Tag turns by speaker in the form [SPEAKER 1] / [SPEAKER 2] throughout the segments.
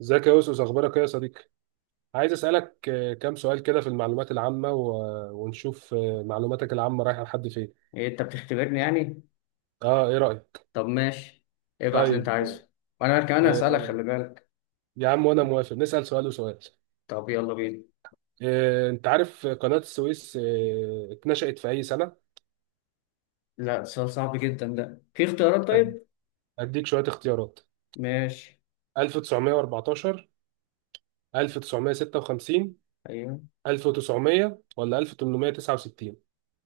[SPEAKER 1] ازيك يا أوسوس، أخبارك إيه يا صديقي؟ عايز أسألك، كام سؤال كده في المعلومات العامة، ونشوف معلوماتك العامة رايحة لحد فين؟
[SPEAKER 2] ايه انت بتختبرني يعني.
[SPEAKER 1] أه، إيه رأيك؟
[SPEAKER 2] طب ماشي، ابعت اللي انت
[SPEAKER 1] طيب.
[SPEAKER 2] عايزه وانا كمان
[SPEAKER 1] آه،
[SPEAKER 2] هسألك، خلي بالك.
[SPEAKER 1] يا عم وأنا موافق، نسأل سؤال وسؤال.
[SPEAKER 2] طب يلا بينا.
[SPEAKER 1] أنت عارف قناة السويس اتنشأت في أي سنة؟
[SPEAKER 2] لا، سؤال صعب جدا ده، في اختيارات؟
[SPEAKER 1] هد-
[SPEAKER 2] طيب
[SPEAKER 1] هديك شوية اختيارات.
[SPEAKER 2] ماشي.
[SPEAKER 1] 1914، 1956،
[SPEAKER 2] ايوه.
[SPEAKER 1] 1900، ولا 1869؟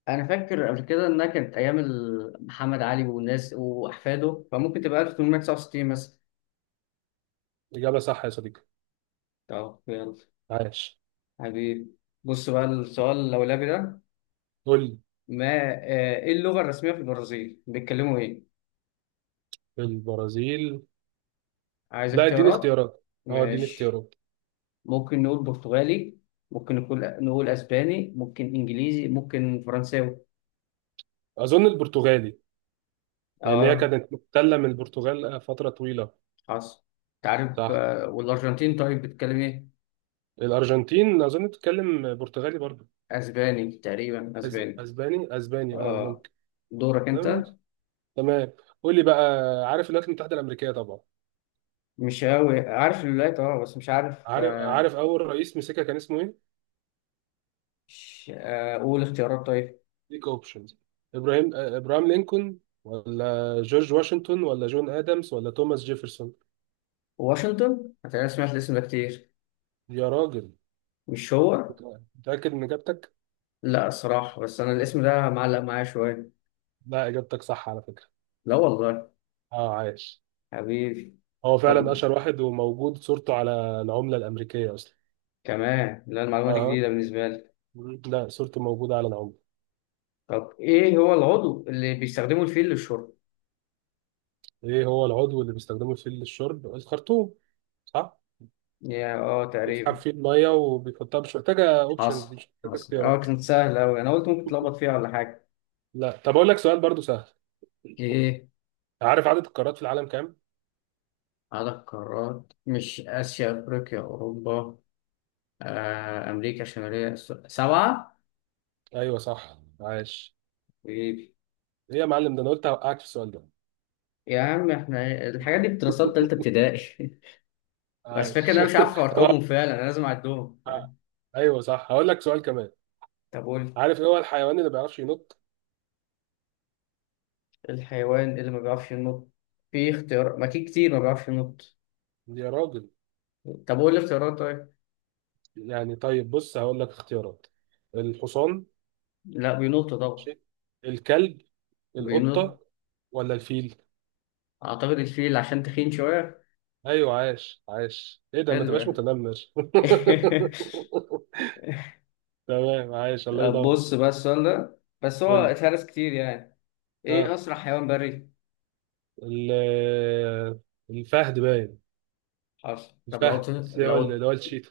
[SPEAKER 2] انا فاكر قبل كده انها كانت ايام محمد علي والناس واحفاده، فممكن تبقى 1869 مثلا.
[SPEAKER 1] إجابة صح يا صديقي،
[SPEAKER 2] طب يلا
[SPEAKER 1] عاش.
[SPEAKER 2] حبيبي. بص بقى السؤال اللولبي ده.
[SPEAKER 1] قول لي،
[SPEAKER 2] ما ايه اللغة الرسمية في البرازيل، بيتكلموا ايه؟
[SPEAKER 1] البرازيل.
[SPEAKER 2] عايز
[SPEAKER 1] لا، اديني
[SPEAKER 2] اختيارات.
[SPEAKER 1] اختيارات. اه، اديني
[SPEAKER 2] ماشي.
[SPEAKER 1] اختيارات.
[SPEAKER 2] ممكن نقول برتغالي، ممكن نقول اسباني، ممكن انجليزي، ممكن فرنساوي.
[SPEAKER 1] اظن البرتغالي، لان هي
[SPEAKER 2] اه
[SPEAKER 1] كانت محتله من البرتغال فتره طويله.
[SPEAKER 2] حصل. تعرف
[SPEAKER 1] صح.
[SPEAKER 2] والارجنتين طيب بتتكلم ايه؟
[SPEAKER 1] الارجنتين اظن بتتكلم برتغالي برضه.
[SPEAKER 2] اسباني، تقريبا اسباني.
[SPEAKER 1] اسباني، اسباني، اه
[SPEAKER 2] اه.
[SPEAKER 1] ممكن.
[SPEAKER 2] دورك
[SPEAKER 1] تمام،
[SPEAKER 2] انت.
[SPEAKER 1] تمام. قول لي بقى. عارف الولايات المتحده الامريكيه طبعا.
[SPEAKER 2] مش قوي عارف الولايات، اه، بس مش عارف
[SPEAKER 1] عارف، عارف اول رئيس مسكها كان اسمه ايه.
[SPEAKER 2] مش قول اختيارات طيب.
[SPEAKER 1] ليك اوبشنز، ابراهيم آه، ابراهام لينكولن، ولا جورج واشنطن، ولا جون ادمز، ولا توماس جيفرسون؟
[SPEAKER 2] واشنطن، انا سمعت الاسم ده كتير.
[SPEAKER 1] يا راجل.
[SPEAKER 2] مش هو؟
[SPEAKER 1] متاكد من اجابتك؟
[SPEAKER 2] لا الصراحة، بس انا الاسم ده معلق معايا شوية.
[SPEAKER 1] لا، اجابتك صح على فكره.
[SPEAKER 2] لا والله.
[SPEAKER 1] اه، عايش.
[SPEAKER 2] حبيبي.
[SPEAKER 1] هو فعلا
[SPEAKER 2] طب
[SPEAKER 1] اشهر واحد، وموجود صورته على العمله الامريكيه اصلا.
[SPEAKER 2] كمان، لا المعلومة دي
[SPEAKER 1] اها.
[SPEAKER 2] جديدة بالنسبة لي.
[SPEAKER 1] مم. لا، صورته موجوده على العمله.
[SPEAKER 2] طب إيه هو العضو اللي بيستخدمه الفيل للشرب؟
[SPEAKER 1] ايه هو العضو اللي بيستخدمه للشرب؟ الخرطوم. صح،
[SPEAKER 2] يا
[SPEAKER 1] بيسحب
[SPEAKER 2] تقريبا.
[SPEAKER 1] فيه الميه وبيحطها. مش محتاجه اوبشنز دي،
[SPEAKER 2] حصل
[SPEAKER 1] مش محتاجه
[SPEAKER 2] حصل.
[SPEAKER 1] اختيارات.
[SPEAKER 2] كانت سهلة أوي، أنا قلت ممكن تلخبط فيها ولا حاجة.
[SPEAKER 1] لا، طب اقول لك سؤال برضو سهل.
[SPEAKER 2] ايه
[SPEAKER 1] عارف عدد القارات في العالم كام؟
[SPEAKER 2] عدد قارات؟ مش اسيا، افريقيا، اوروبا، امريكا الشماليه، سبعه.
[SPEAKER 1] ايوه صح، عاش.
[SPEAKER 2] حبيبي.
[SPEAKER 1] ايه يا معلم، ده انا قلت هوقعك في السؤال ده.
[SPEAKER 2] يا عم إحنا الحاجات دي بدراسات تالتة ابتدائي. بس فكرة إن
[SPEAKER 1] عاش.
[SPEAKER 2] أنا مش عارف
[SPEAKER 1] طب،
[SPEAKER 2] أرقامهم فعلا، أنا لازم أعدهم،
[SPEAKER 1] ه-
[SPEAKER 2] فاهم؟
[SPEAKER 1] ايوه صح، هقول لك سؤال كمان.
[SPEAKER 2] طب قول.
[SPEAKER 1] عارف ايه هو الحيوان اللي ما بيعرفش ينط؟
[SPEAKER 2] الحيوان اللي ما بيعرفش ينط؟ في اختيار؟ ما في كتير ما بيعرفش ينط.
[SPEAKER 1] يا راجل.
[SPEAKER 2] طب قول الاختيارات طيب.
[SPEAKER 1] يعني طيب، بص هقول لك اختيارات. الحصان.
[SPEAKER 2] لا بينط طبعا.
[SPEAKER 1] ماشي. الكلب،
[SPEAKER 2] بينط.
[SPEAKER 1] القطة، ولا الفيل؟
[SPEAKER 2] أعتقد الفيل عشان تخين شوية.
[SPEAKER 1] ايوه، عاش، عاش. ايه ده، ما
[SPEAKER 2] حلو ده.
[SPEAKER 1] تبقاش متنمر. تمام، عاش الله
[SPEAKER 2] طب
[SPEAKER 1] يدور.
[SPEAKER 2] بص بقى السؤال ده، بس هو
[SPEAKER 1] قول لي.
[SPEAKER 2] اتهرس كتير يعني. إيه
[SPEAKER 1] اه،
[SPEAKER 2] أسرع حيوان بري؟
[SPEAKER 1] ال- الفهد باين.
[SPEAKER 2] حصل. طب
[SPEAKER 1] الفهد، اللي هو اللي
[SPEAKER 2] لو
[SPEAKER 1] هو الشيتا.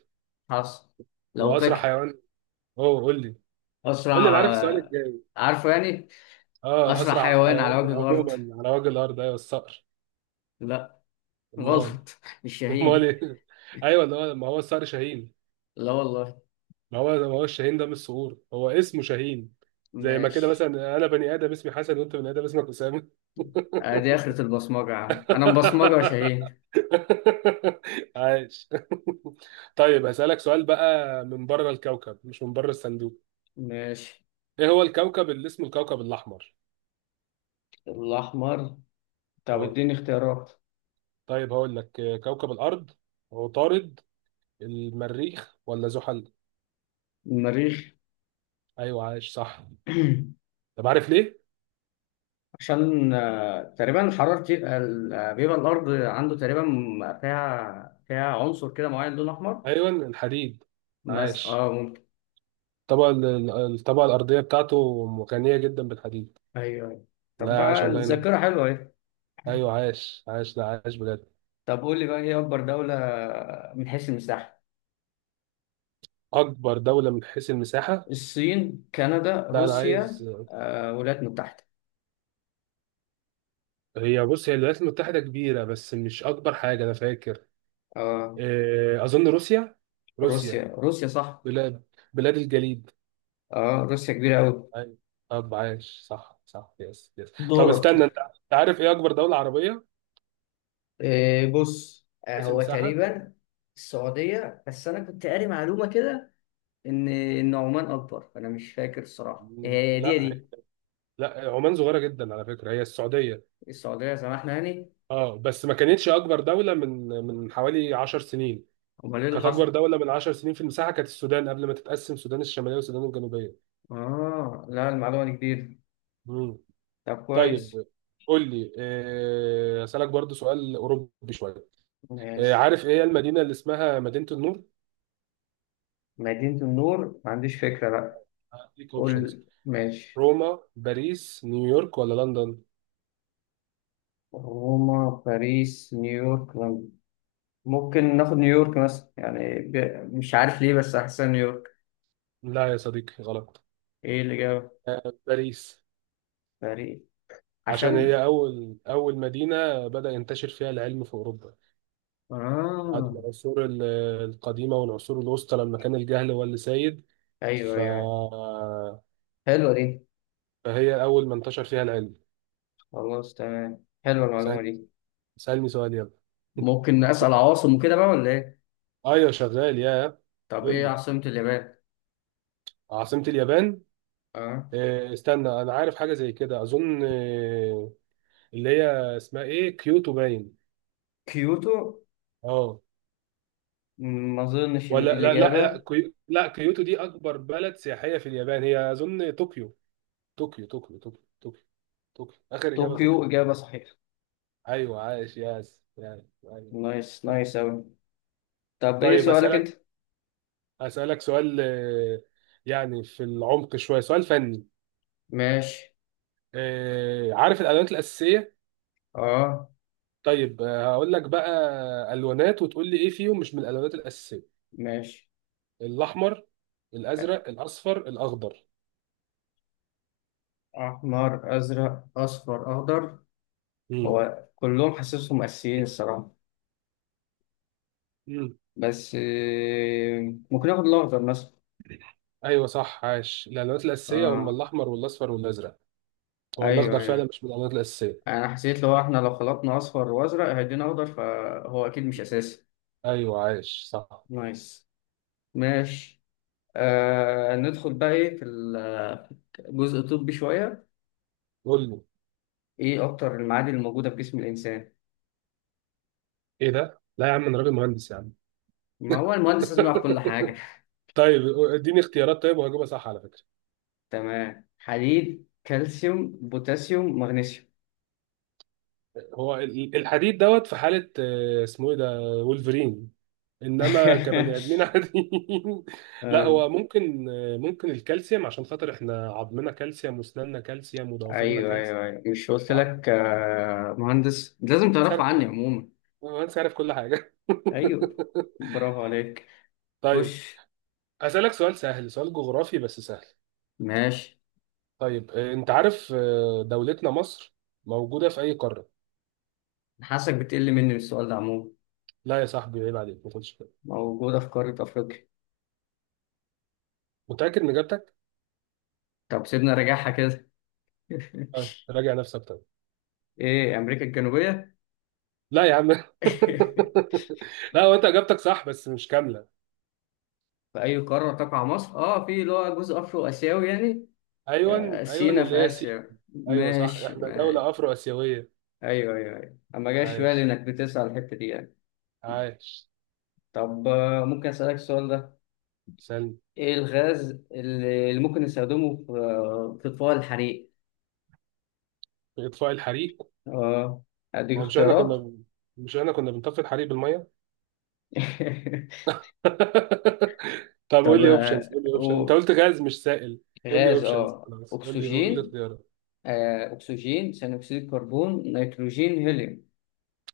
[SPEAKER 2] حصل. لو قلت
[SPEAKER 1] واسرع
[SPEAKER 2] لك
[SPEAKER 1] حيوان، اوه قول لي، قول لي
[SPEAKER 2] أسرع
[SPEAKER 1] انا عارف السؤال الجاي.
[SPEAKER 2] عارفه يعني.
[SPEAKER 1] اه،
[SPEAKER 2] أسرع
[SPEAKER 1] اسرع
[SPEAKER 2] حيوان على
[SPEAKER 1] حيوان
[SPEAKER 2] وجه الأرض؟
[SPEAKER 1] عموما على وجه الارض ايوه الصقر.
[SPEAKER 2] لا.
[SPEAKER 1] امال،
[SPEAKER 2] غلط. مش
[SPEAKER 1] امال
[SPEAKER 2] شاهين؟
[SPEAKER 1] ايه؟ ايوه، اللي هو، ما هو الصقر شاهين.
[SPEAKER 2] لا والله.
[SPEAKER 1] ما هو، ما هو الشاهين ده مش صقور، هو اسمه شاهين. زي ما كده
[SPEAKER 2] ماشي.
[SPEAKER 1] مثلا، انا بني ادم اسمي حسن، وانت بني ادم اسمك اسامه.
[SPEAKER 2] دي آخرة البصمجة يا عم، أنا مبصمجة يا شاهين.
[SPEAKER 1] عايش. طيب هسألك سؤال بقى من بره الكوكب، مش من بره الصندوق.
[SPEAKER 2] ماشي.
[SPEAKER 1] ايه هو الكوكب اللي اسمه الكوكب الاحمر؟
[SPEAKER 2] الأحمر. طب
[SPEAKER 1] اه.
[SPEAKER 2] اديني اختيارات.
[SPEAKER 1] طيب هقول لك، كوكب الارض، عطارد، المريخ، ولا زحل؟
[SPEAKER 2] المريخ.
[SPEAKER 1] ايوه عايش، صح. طب عارف ليه؟
[SPEAKER 2] عشان تقريبا حرارة. بيبقى الأرض عنده تقريبا فيها عنصر كده معين لون أحمر.
[SPEAKER 1] ايوه، الحديد.
[SPEAKER 2] بس
[SPEAKER 1] عايش.
[SPEAKER 2] اه ممكن.
[SPEAKER 1] الطبقة الطبقة الأرضية بتاعته غنية جدا بالحديد.
[SPEAKER 2] أيوه أيوه. طب
[SPEAKER 1] لا عاش،
[SPEAKER 2] بقى
[SPEAKER 1] الله ينور.
[SPEAKER 2] الذاكرة حلوة اهي.
[SPEAKER 1] أيوة عاش، عاش، لا عاش بجد.
[SPEAKER 2] طب قول لي بقى، إيه أكبر دولة من حيث المساحة؟
[SPEAKER 1] أكبر دولة من حيث المساحة.
[SPEAKER 2] الصين، كندا،
[SPEAKER 1] لا أنا
[SPEAKER 2] روسيا،
[SPEAKER 1] عايز.
[SPEAKER 2] الولايات المتحدة.
[SPEAKER 1] هي بص، هي الولايات المتحدة كبيرة بس مش أكبر حاجة أنا فاكر.
[SPEAKER 2] اه
[SPEAKER 1] أظن روسيا، روسيا.
[SPEAKER 2] روسيا. روسيا صح.
[SPEAKER 1] بلاد بلاد الجليد.
[SPEAKER 2] اه، روسيا كبيرة أوي.
[SPEAKER 1] أيوة. طب عاش، صح، صح، يس، يس. طب
[SPEAKER 2] دورك.
[SPEAKER 1] استنى، أنت عارف إيه أكبر دولة عربية من
[SPEAKER 2] إيه بص،
[SPEAKER 1] حيث
[SPEAKER 2] هو
[SPEAKER 1] المساحة؟
[SPEAKER 2] تقريبا السعودية، بس أنا كنت قاري معلومة كده ان عمان اكبر، فانا مش فاكر الصراحه، هي دي
[SPEAKER 1] لا
[SPEAKER 2] دي
[SPEAKER 1] هي- لا، عمان صغيرة جدا على فكرة، هي السعودية.
[SPEAKER 2] السعوديه، سمحنا يعني.
[SPEAKER 1] اه، بس ما كانتش اكبر دولة من حوالي 10 سنين.
[SPEAKER 2] امال ايه اللي
[SPEAKER 1] كانت
[SPEAKER 2] حصل؟
[SPEAKER 1] اكبر دولة من 10 سنين في المساحة كانت السودان، قبل ما تتقسم السودان الشمالية والسودان الجنوبية.
[SPEAKER 2] اه لا، المعلومه دي جديده.
[SPEAKER 1] مم.
[SPEAKER 2] طب كويس.
[SPEAKER 1] طيب قول لي، اسالك برضو سؤال اوروبي شوية.
[SPEAKER 2] ماشي.
[SPEAKER 1] عارف ايه هي المدينة اللي اسمها مدينة النور؟
[SPEAKER 2] مدينه النور؟ ما عنديش فكره بقى.
[SPEAKER 1] هديك اوبشنز،
[SPEAKER 2] قول. ماشي.
[SPEAKER 1] روما، باريس، نيويورك، ولا لندن؟
[SPEAKER 2] روما، باريس، نيويورك، لندن. ممكن ناخد نيويورك مثلا يعني مش عارف ليه، بس احسن نيويورك.
[SPEAKER 1] لا يا صديقي، غلط.
[SPEAKER 2] ايه اللي جاب؟
[SPEAKER 1] باريس،
[SPEAKER 2] باريس.
[SPEAKER 1] عشان
[SPEAKER 2] عشان.
[SPEAKER 1] هي اول مدينة بدأ ينتشر فيها العلم في اوروبا، بعد
[SPEAKER 2] اه
[SPEAKER 1] العصور القديمة والعصور الوسطى، لما كان الجهل هو اللي سيد.
[SPEAKER 2] ايوه، ايوه
[SPEAKER 1] ف...
[SPEAKER 2] أيوه. حلوه دي.
[SPEAKER 1] فهي أول ما انتشر فيها العلم.
[SPEAKER 2] خلاص تمام، حلوه
[SPEAKER 1] سأل...
[SPEAKER 2] المعلومه دي.
[SPEAKER 1] سألني سؤال، يلا.
[SPEAKER 2] ممكن اسال عواصم وكده بقى ولا ايه؟
[SPEAKER 1] أيوة شغال، يا.
[SPEAKER 2] طب
[SPEAKER 1] قول
[SPEAKER 2] ايه
[SPEAKER 1] لي.
[SPEAKER 2] عاصمة اليابان؟
[SPEAKER 1] عاصمة اليابان.
[SPEAKER 2] اه.
[SPEAKER 1] استنى، أنا عارف حاجة زي كده، أظن اللي هي اسمها إيه، كيوتو باين.
[SPEAKER 2] كيوتو؟
[SPEAKER 1] أه.
[SPEAKER 2] م، ما اظنش ان دي
[SPEAKER 1] ولا، لا لا لا،
[SPEAKER 2] الاجابة.
[SPEAKER 1] لا كيوتو دي أكبر بلد سياحية في اليابان. هي أظن طوكيو، طوكيو، طوكيو، طوكيو، طوكيو، طوكيو. آخر إجابة طوكيو.
[SPEAKER 2] طوكيو اجابة صحيحة.
[SPEAKER 1] أيوة عايش، ياس، ياس، أيوة.
[SPEAKER 2] نايس، نايس اوي. طب ايه
[SPEAKER 1] طيب
[SPEAKER 2] سؤالك انت؟
[SPEAKER 1] أسألك سؤال، يعني في العمق شوية، سؤال فني.
[SPEAKER 2] ماشي.
[SPEAKER 1] عارف الألوانات الأساسية؟
[SPEAKER 2] اه.
[SPEAKER 1] طيب، هقول لك بقى ألوانات، وتقول لي إيه فيهم مش من الألوانات الأساسية.
[SPEAKER 2] ماشي.
[SPEAKER 1] الأحمر، الأزرق، الأصفر، الأخضر.
[SPEAKER 2] احمر، ازرق، اصفر، اخضر.
[SPEAKER 1] مم.
[SPEAKER 2] هو كلهم حاسسهم اساسيين الصراحة.
[SPEAKER 1] مم.
[SPEAKER 2] بس ممكن اخد الاخضر مثلا.
[SPEAKER 1] أيوه صح، عاش. الألوانات الأساسية هم
[SPEAKER 2] اه.
[SPEAKER 1] الأحمر والأصفر والأزرق. هو
[SPEAKER 2] ايوه
[SPEAKER 1] الأخضر فعلا
[SPEAKER 2] ايوه.
[SPEAKER 1] مش من الألوانات الأساسية.
[SPEAKER 2] انا حسيت لو احنا لو خلطنا اصفر وازرق هيدينا اخضر، فهو اكيد مش اساسي.
[SPEAKER 1] أيوه عاش، صح.
[SPEAKER 2] نايس. ماشي. ندخل بقى ايه في في الجزء الطبي شوية.
[SPEAKER 1] قول لي.
[SPEAKER 2] ايه اكتر المعادن الموجودة في جسم الانسان؟
[SPEAKER 1] إيه ده؟ لا يا عم، أنا راجل مهندس يا عم.
[SPEAKER 2] ما هو المهندس لازم يعرف كل حاجة.
[SPEAKER 1] طيب اديني اختيارات طيب، وهجيبها صح على فكرة.
[SPEAKER 2] تمام، حديد، كالسيوم، بوتاسيوم، مغنيسيوم.
[SPEAKER 1] هو الحديد دوت في حالة، اسمه ايه ده، وولفرين. انما كبني ادمين عاديين. لا
[SPEAKER 2] آه.
[SPEAKER 1] هو ممكن، ممكن الكالسيوم، عشان خاطر احنا عظمنا كالسيوم، واسناننا كالسيوم، وضوافرنا
[SPEAKER 2] ايوه
[SPEAKER 1] كالسيوم.
[SPEAKER 2] ايوه ايوه. مش قلت
[SPEAKER 1] اه،
[SPEAKER 2] لك مهندس لازم
[SPEAKER 1] انت
[SPEAKER 2] تعرف
[SPEAKER 1] عارف كل
[SPEAKER 2] عني
[SPEAKER 1] حاجة.
[SPEAKER 2] عموما؟
[SPEAKER 1] انت عارف كل حاجة.
[SPEAKER 2] ايوه. برافو عليك.
[SPEAKER 1] طيب،
[SPEAKER 2] خش.
[SPEAKER 1] هسألك سؤال سهل، سؤال جغرافي بس سهل.
[SPEAKER 2] ماشي.
[SPEAKER 1] طيب، انت عارف دولتنا مصر موجودة في اي قارة.
[SPEAKER 2] حاسك بتقل مني من السؤال ده عموما.
[SPEAKER 1] لا يا صاحبي عيب عليك، ما كنتش
[SPEAKER 2] موجودة في قارة افريقيا.
[SPEAKER 1] متأكد من اجابتك.
[SPEAKER 2] طب سيبنا راجعها كده.
[SPEAKER 1] اه، راجع نفسك طيب.
[SPEAKER 2] ايه، امريكا الجنوبية؟
[SPEAKER 1] لا يا عم. لا، هو انت اجابتك صح بس مش كامله.
[SPEAKER 2] في أي قارة تقع مصر؟ آه، في اللي هو جزء أفرو آسيوي يعني. آه،
[SPEAKER 1] ايوه، ايوه،
[SPEAKER 2] سينا في
[SPEAKER 1] اللي هي سي.
[SPEAKER 2] آسيا.
[SPEAKER 1] ايوه صح،
[SPEAKER 2] ماشي،
[SPEAKER 1] احنا دوله
[SPEAKER 2] ماشي.
[SPEAKER 1] افرو اسيويه.
[SPEAKER 2] أيوه أيوه أيوه، أما جاش في بالي
[SPEAKER 1] عايش،
[SPEAKER 2] إنك بتسأل الحتة دي يعني.
[SPEAKER 1] عايش.
[SPEAKER 2] طب ممكن أسألك السؤال ده.
[SPEAKER 1] سلم.
[SPEAKER 2] إيه الغاز اللي ممكن نستخدمه في إطفاء الحريق؟
[SPEAKER 1] اطفاء الحريق.
[SPEAKER 2] آه. أديك
[SPEAKER 1] هو مش احنا
[SPEAKER 2] اختيارات.
[SPEAKER 1] كنا مش احنا كنا بنطفي الحريق بالميه. طب
[SPEAKER 2] طب
[SPEAKER 1] قول لي اوبشنز، قول لي اوبشن، انت
[SPEAKER 2] و-
[SPEAKER 1] قلت غاز مش سائل. قول لي
[SPEAKER 2] غاز
[SPEAKER 1] اوبشنز، خلاص قول لي، قول لي
[SPEAKER 2] أكسجين.
[SPEAKER 1] اختيارات.
[SPEAKER 2] آه، أكسجين، ثاني أكسيد الكربون، نيتروجين، هيليوم.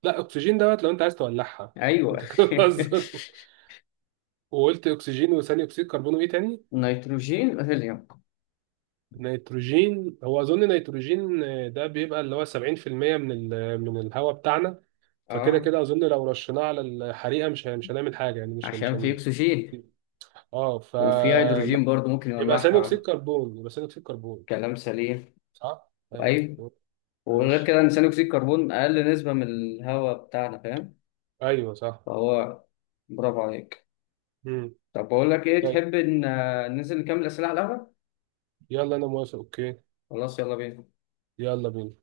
[SPEAKER 1] لا، اكسجين دوت لو انت عايز تولعها.
[SPEAKER 2] أيوه.
[SPEAKER 1] انت كده بتهزر. وقلت اكسجين، وثاني اكسيد كربون، وايه تاني؟
[SPEAKER 2] نيتروجين هيليوم.
[SPEAKER 1] نيتروجين. هو اظن نيتروجين، ده بيبقى اللي هو 70% من الهواء بتاعنا. فكده
[SPEAKER 2] اه
[SPEAKER 1] كده اظن، لو رشيناه على الحريقه مش هنعمل حاجه، يعني مش هن- مش
[SPEAKER 2] عشان في
[SPEAKER 1] هن...
[SPEAKER 2] اكسجين،
[SPEAKER 1] اه،
[SPEAKER 2] وفي هيدروجين
[SPEAKER 1] فلا.
[SPEAKER 2] برضو ممكن
[SPEAKER 1] يبقى ثاني اكسيد
[SPEAKER 2] يولعها.
[SPEAKER 1] كربون، يبقى ثاني اكسيد كربون.
[SPEAKER 2] كلام سليم.
[SPEAKER 1] صح، ايوه.
[SPEAKER 2] ايوه. وغير
[SPEAKER 1] ماشي.
[SPEAKER 2] كده ان ثاني اكسيد الكربون اقل نسبه من الهواء بتاعنا، فاهم؟
[SPEAKER 1] ايوه صح.
[SPEAKER 2] فهو. برافو عليك.
[SPEAKER 1] امم.
[SPEAKER 2] طب بقول لك ايه،
[SPEAKER 1] طيب،
[SPEAKER 2] تحب ان ننزل نكمل اسئله على القهوه؟
[SPEAKER 1] يلا انا موافق، اوكي.
[SPEAKER 2] خلاص يلا بينا.
[SPEAKER 1] يلا بينا.